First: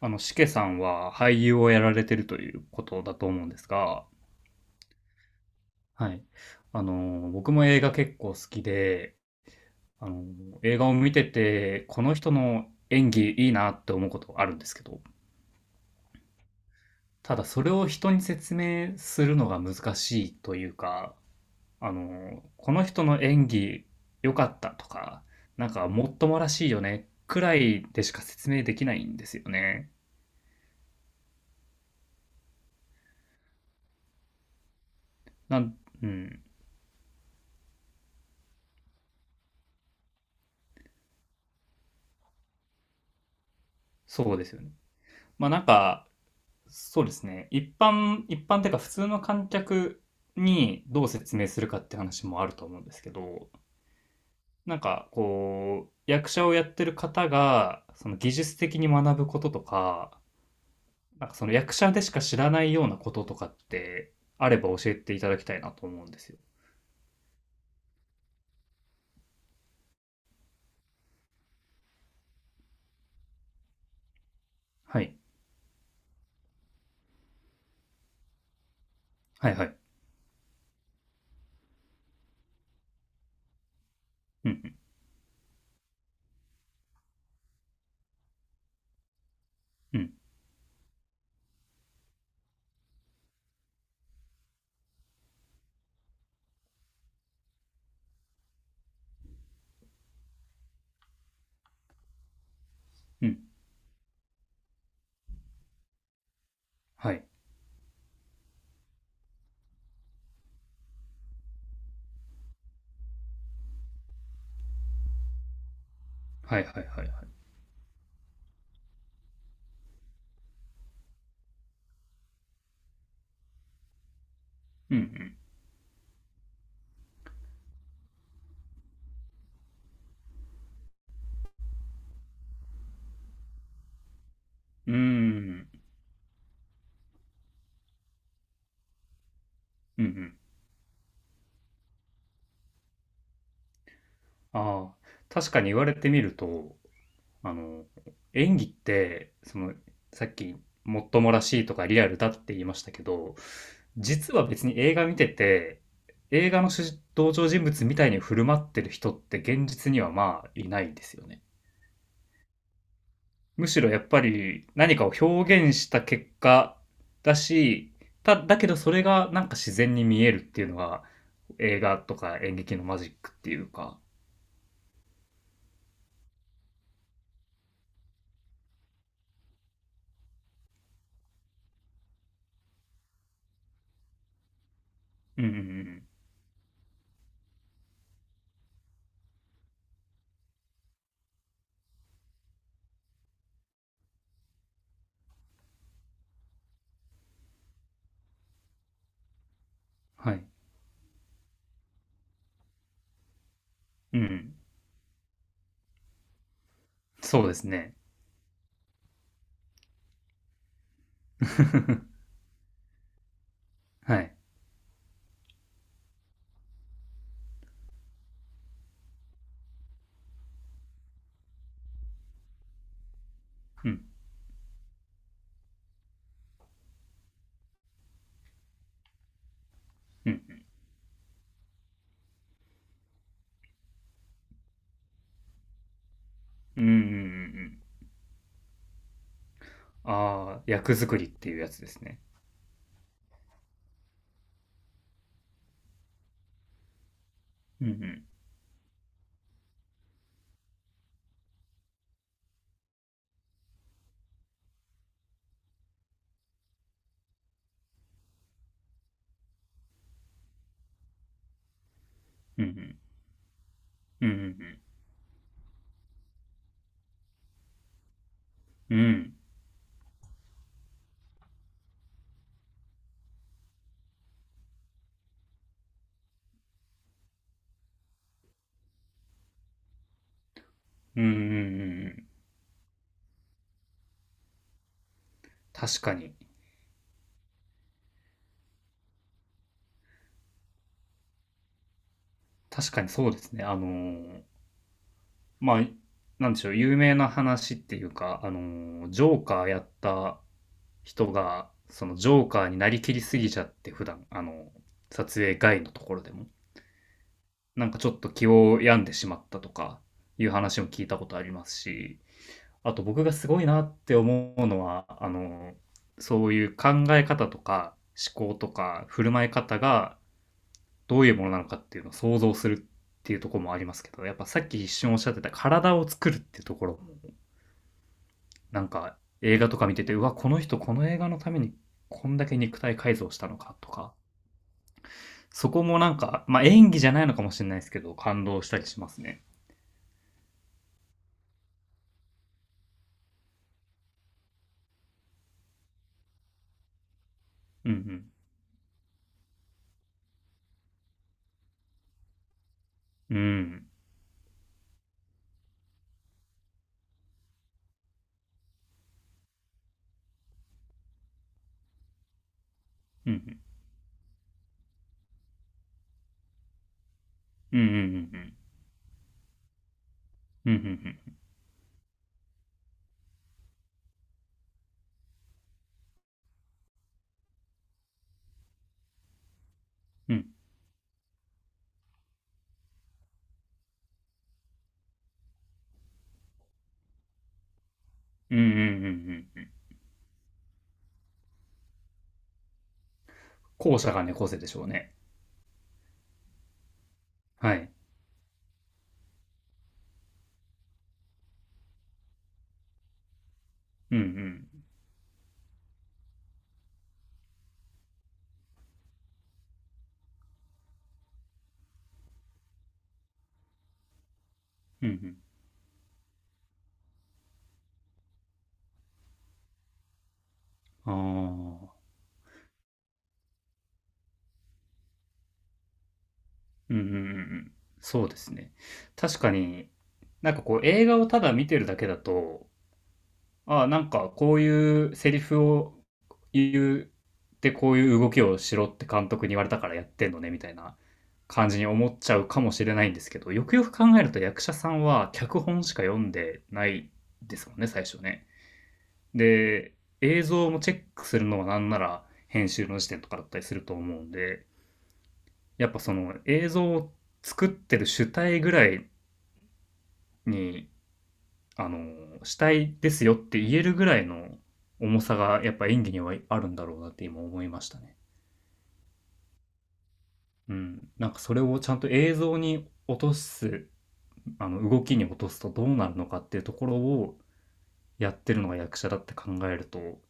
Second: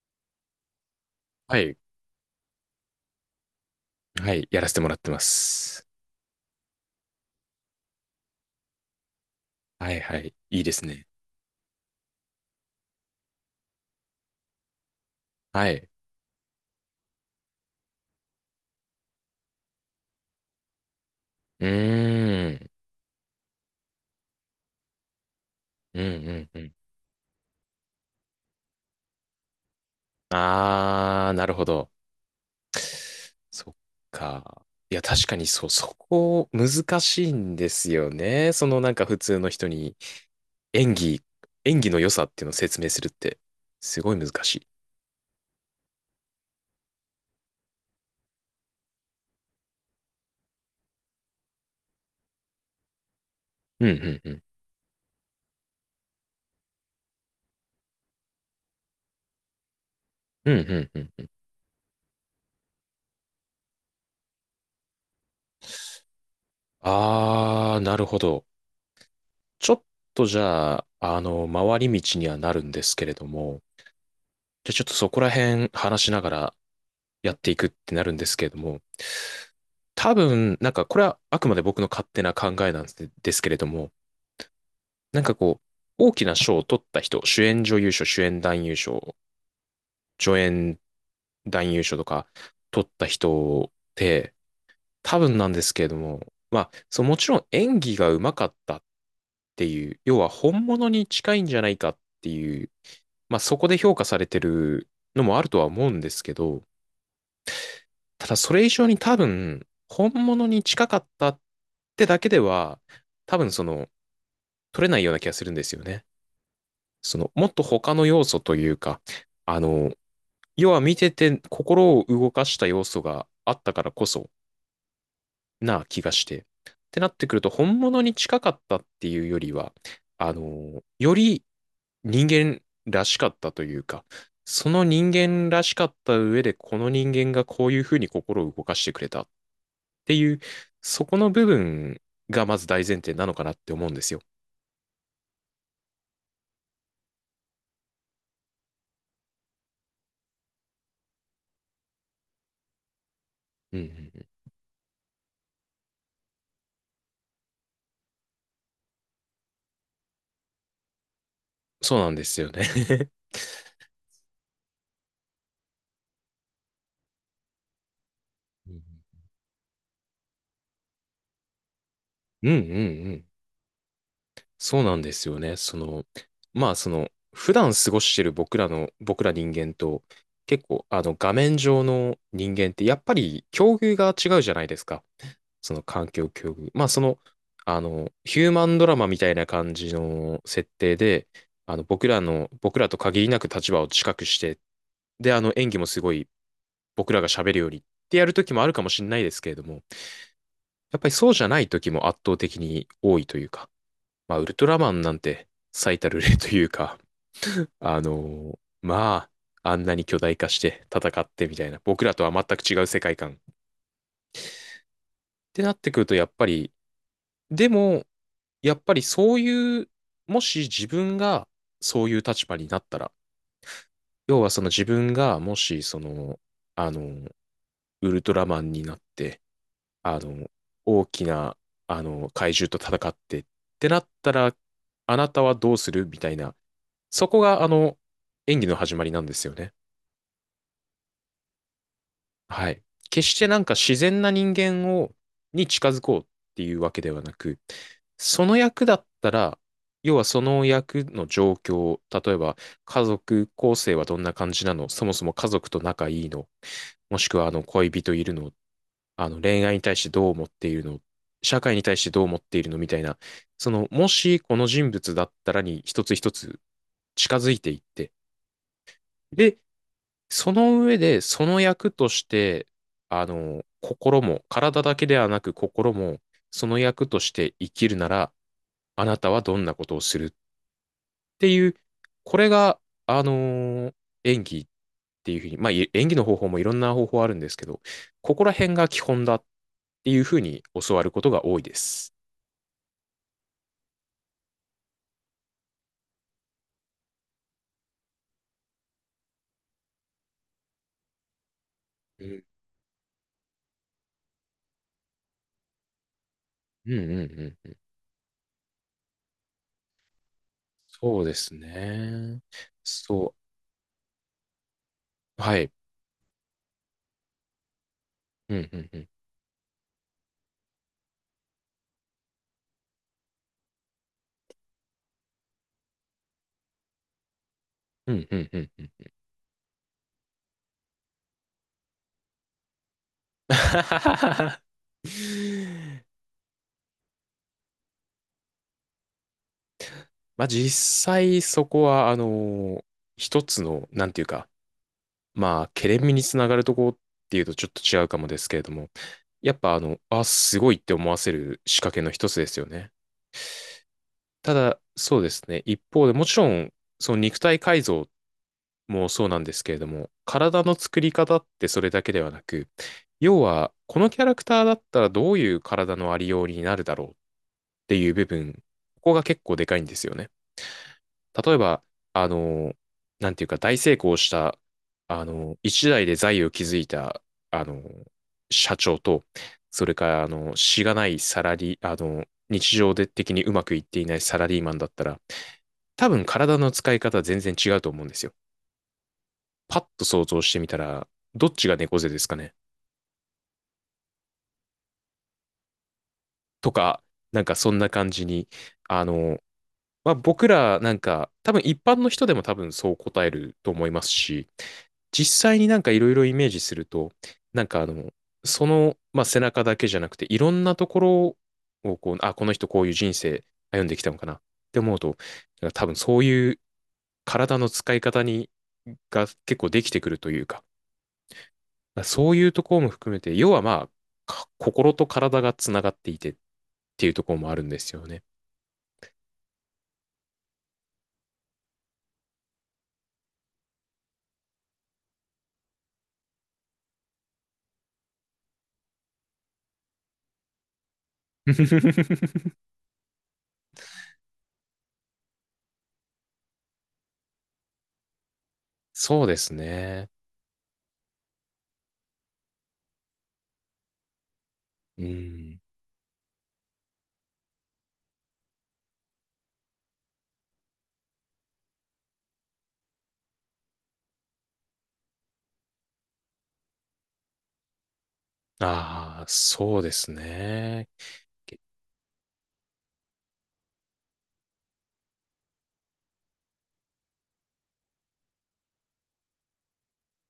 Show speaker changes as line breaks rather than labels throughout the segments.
しけさんは俳優
は
を
い。
やられてるということだと思うんですが、
はい。やらせてもらってます。
はい。僕も映画結構好きで、
はい
あ
は
の、
い。いいで
映
す
画を
ね。
見てて、この人の演技いいなって思うことあるんですけど、
はい。
ただそれを人に説明するのが難しいというか、
うーん。
この人の演技良かったとか、なんか
うん
もっと
う
もら
んう
しい
ん。
よね、くらいでしか説明できないんですよね。
あー、なるほど。そっか。いや、確かに
な
そう、
ん、
そ
うん、
こ難しいんですよね。そのなんか普通の人に演技、演技の良さっていうのを説明するって、すごい難
そうです
し
よ
い。
ね。まあなんか、そうですね。一般っていうか普通の観客にどう説明するかって話もあると思うんですけど、
うんうんうん。
なんかこう、役者をやってる方が、その技術的に学ぶこととか、
うんうんうんう
なん
ん。
かその役者でしか知らないようなこととかってあれば教えていただきたいなと思うんですよ。
あー、なるほど。ちょっとじゃあ、回り道にはなるんですけれども、じゃあちょっと
は
そ
い。
こら辺話しながらやっていくってなるんですけれども、
はいはい。
多分、なんかこれはあくまで僕の勝手な考えなんですけれども、
うん
なんかこう、大きな賞を取った人、主演女優賞、主演男優賞、
うん
助演男優賞とか取った人って、多分なんですけれども、まあ、そう、もちろん演技が上手かったっていう、要は本物に近いんじゃないかっていう、
うんう
ま
ん。
あそこで評価されてるのもあるとは思うんですけど、
はい。
ただそれ以上に多分、本物に近かったってだけでは、多分取れないような気がするんですよね。
はいはいはいはい。
もっと他の要素というか、あの、要は見てて心を動かした要素があったからこそ
うん
な気がして。ってなってくると、本物に近かったっていうよりは、より人間らしかったというか、その
うん。うー
人間らし
ん。
かった上で、この人間がこういうふうに心を動かしてくれた。っ
うんう
てい
ん。
う、そこの部分がまず大前提なのかなって思うんですよ。
ああ。確かに言われてみると、あの、演技って、その、さっき、もっともらしいとかリアルだって言いましたけど、
うんうんうん、
実は別に映画見てて、映画の主人登場人物みたいに振る舞ってる人って現実にはまあいないですよね。
そうなんですよね。
むしろやっぱり何かを表現した結果だし、だけ
う
ど
ん
それがなんか自然に見えるっていうのが映画とか
うん う
演劇のマジッ
ん。
クっていうか。
そうなんですよね。まあその、普段過ごしてる僕ら人間と、結構あの画面上の人間ってやっぱり境遇が違うじゃないですか。
うんうんう
その環
ん。
境境遇。まあその、ヒューマンドラマみたいな感じの設定で、あの僕らと限りなく立場を近くして、で、あの演技もすごい僕らが喋るよりってやる時もあるかもしれないですけれども、
はい。
やっぱりそうじゃない時も圧倒的に多いというか、
う
まあ、ウル
ん。
トラマンなんて最たる例というか、
そうですね。
まあ、あんなに巨大化して戦ってみたいな、僕らとは全く違う世界観っ
はい。
てなってくると、やっぱり、でも、やっぱりそういう、もし自分がそういう立場になったら、
うん。
要はその自分がもしその、あの、ウルトラマンになって、あ
う
の、
ん。
大きな、怪獣と戦ってってなったら、あなたはどうするみたいな、
うんうんうんう
そこが、
ん。
演技の始まりなんですよね。
ああ、役作りっていうやつですね。
はい。決してなんか自然な人間を、に近づこうっていうわけではなく、
うんうん。
その役だったら、要はその役の状況、例えば家族構成はどんな感じなの、そもそも家族と仲いいの、もしくはあの恋人いるのっあの恋愛に対してどう思っているの、社会に対してどう思って
う
いるのみた
ん
いな、その、も
うん。う
し
ん
この人物だったらに一つ一つ近づいていって、
うんうん。
で、その上で、その役として、心も、体だけではなく心も、その役として生きるなら、あなたはどんなことをするっ
うんうんう
っ
ん
ていう、
うん。
これが、あのー演技っていうふうに、まあ、
確
演
か
技の
に。
方法もいろんな方法あるんですけど、ここら辺が基本だっていうふうに教わることが多いです。
確かにそうですね。まあ、なんでしょう、有名な話っていうか、ジョーカーやった人が、その
う
ジ
ん
ョーカーになりきりすぎちゃって、普段、撮影外のところでも、
うんうんうん。
なんかちょっと気を病んでしまったとか、いう話も聞いた
そう
こ
で
とあり
す
ますし、
ね。
あと僕が
そ
すごいなって思うのは、
う。はい。
そういう考え方とか思
う
考
ん
と
うんう
か
ん。
振る舞い方がどういうものなのかっていうのを想像するっていうところもありますけど、やっぱさっき一瞬おっしゃってた体を作るっていうところ、
うんうんうん
な
う
ん
ん
か映画とか見てて、うわ、この人この映画のためにこんだけ肉体改造したのかとか、そこもなん か、まあ演技じゃないのかもしれないですけど、感動したりしますね。
まあ実際そこは、一つの、なんていうか、まあ、ケレン味につながるとこっていうとちょっと
う
違うか
ん
もですけれども、やっぱあ、すごいって思わせる仕掛けの一つですよね。
うん。うん。
ただ、そうですね。一方でもちろん、その肉体改造もそうなんですけれども、体の作り方ってそれだけではなく、
うんう
要
ん。
は、このキャラクターだったらどういう体のありようになるだろうっ
うんう
ていう部分、
ん
ここが結構でかいんですよね。
うんうん。うんうんうん。
例えば、あの、なんていうか、大成功した、一代で財を築いた、あの、社長と、それから、
うん
しがないサラリー、日常で的にうまくいっていないサラリーマンだったら、多分体の使い方は全然違うと思うんですよ。
うんうんうんうん。
パッと想像してみたら、どっちが猫背ですかね
後者が猫背でしょうね。
とか、なんかそ
は
んな
い。
感じに、あの、まあ、僕らなんか多分一般の人でも多分そう答えると思います
う
し、
ん
実際になんかいろいろイメージすると、なんかまあ、背中だけじゃなくていろんなところをこう、あ、この人こういう人生歩んできたのかなって思う
うん。う
と、
ん
なんか多分そういう体の使い方にが結構できてくるというか、
うん。ああ。
そういうところも含めて、要はまあ、か心と体がつながっていてっ
うんう
て
んう
い
ん
う
う
ところもあるん
ん。
ですよね。
そうですね。確かに、なんかこう映画をただ見てるだけだと、ああ、なんかこういうセリフを言うでこういう動きをしろって監督に言われたからやってんのねみたいな感じに思っちゃう かもしれないんですけど、よくよく考えると役者さんは脚本しか読んでないですもんね、最初ね。
そうです
で、
ね。
映像もチェックするのはなんなら編集の時点とかだったりすると思うんで、
うん。
やっぱその映像を作ってる主体ぐらいに、主体ですよって言えるぐらいの重さがやっぱ演技にはあるんだろうなって今思いましたね。
ああ、そうです
う
ね。
ん。なんかそれをちゃんと映像に落とす、動きに落とすとどうなるのかっていうところをやってるのが役者だって考えると、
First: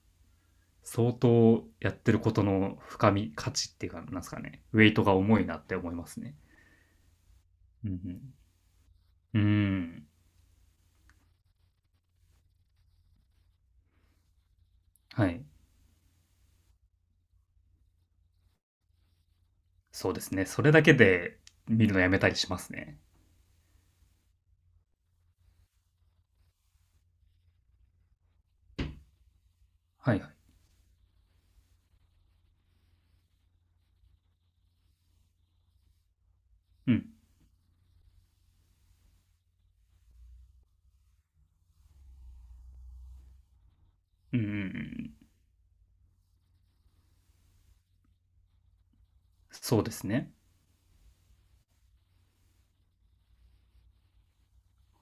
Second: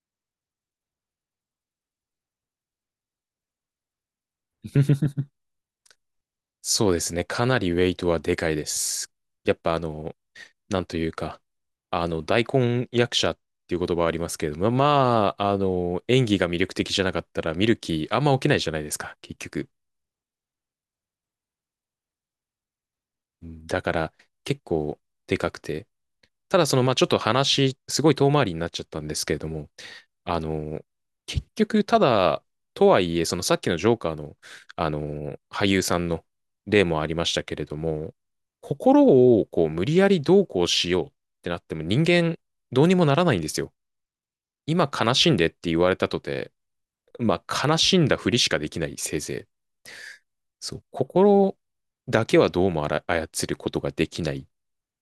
相当やってることの深み、価値っていうか、なんですかね、ウェイトが 重いなって思いますね。
そうですね。かなりウェ
う
イトはで
ん、
かいです。
うん。う
やっぱ
ん。
なんというか、大根役者っていう言葉はありますけれども、
は
ま
い。
あ、演技が魅力的じゃなかったら見る気あんま起きないじゃないですか、結局。
そうですね。それだけで見るのやめたりしますね。
だから、結構でかくて。ただその、まあ、ちょっと話、すごい遠回りになっちゃったんですけれども、
はいは
あ
い。
の、結局、ただ、とはいえ、そのさっきのジョーカーの、俳優さんの例
う
もあ
ん。
りましたけれども、心をこう無理やりどうこうしようってなっても人間どうにもならないんですよ。
うんうんう
今
ん。
悲しんでって言われたとて、まあ悲しんだふりしかできないせいぜい。
そうですね。
そう、心だけはどうも操ることができない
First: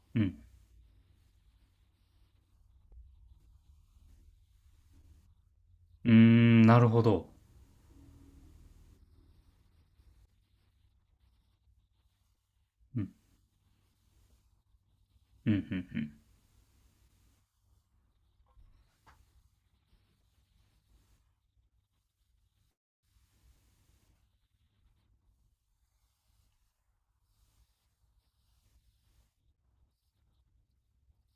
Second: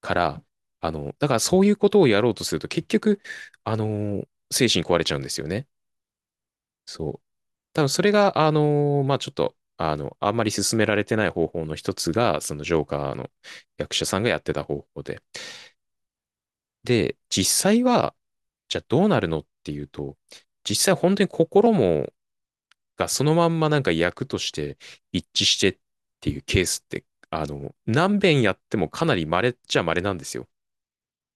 か
うん。
ら、だからそういうことをやろうとすると結局、精神壊れちゃうんですよね。
うーん、なるほ
そう。
ど。
多分それが、まあちょっと、あんまり進められてない方法の一つが、そのジョー
う
カ
ん。
ーの役者さんがやってた方法で。
うんうんうん。
で、実際は、じゃあどうなるのっていうと、実際本当に心も、がそのまんまなんか役として一致してっていうケースって、何遍やってもかなり稀っちゃ稀なんですよ。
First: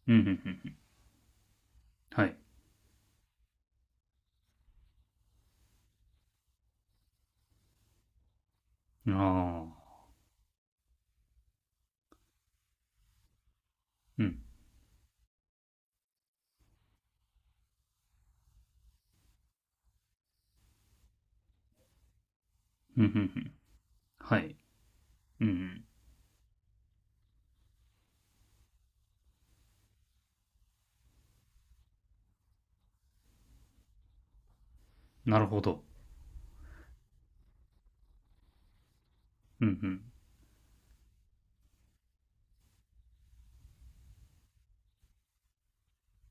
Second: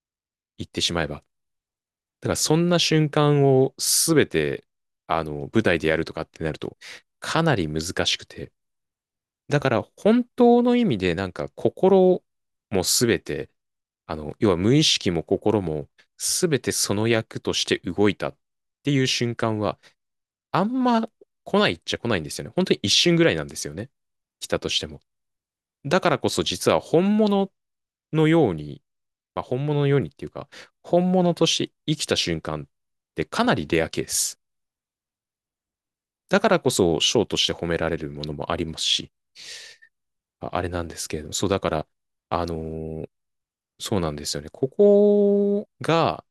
うんうん
言
う
っ
ん。
てしまえば。
は
だから
い。
そんな瞬間をすべて、舞台でやるとかってなると、かなり難しくて。
あ
だから
あ。
本当の意味でなんか心もすべて、
うん。
要は無意識も心もすべてその役として動いたっていう瞬間は、あんま来ないっちゃ来ないんですよね。本当に一
うんうん
瞬
う
ぐらいなん
ん。
ですよね。
は
来
い。
たとしても。
うんうん。
だからこそ実は本物のように、まあ、本物のようにっていうか、本物として生きた瞬間ってかなりレアケース。
なるほど。
だからこそ賞として褒められるものもありますし、
うんうん。
ああれなんですけれども、そうだから、あのーそうなんですよね。ここが、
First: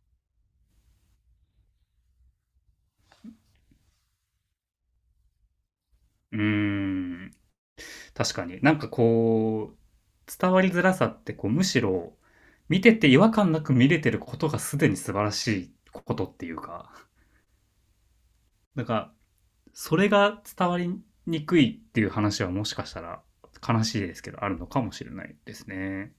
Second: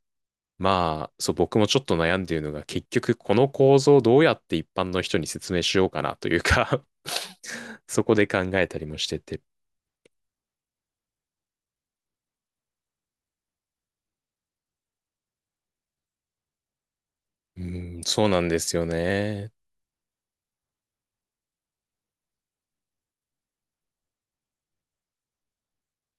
まあ、そう、僕もちょっと悩んでいるのが、結局この構造をどうやって一般の人に説明しようかなとい
うー
うか
ん。
そこで
確
考
かに。
え
な
た
ん
り
か
もしてて、
こう、伝わりづらさってこう、むしろ、見てて違和感なく見れてることがすでに素晴らしいことっていうか、
うん、そうなんです
な
よ
んか、
ね。
それが伝わりにくいっていう話はもしかしたら悲しいですけど、あるのかもしれないですね。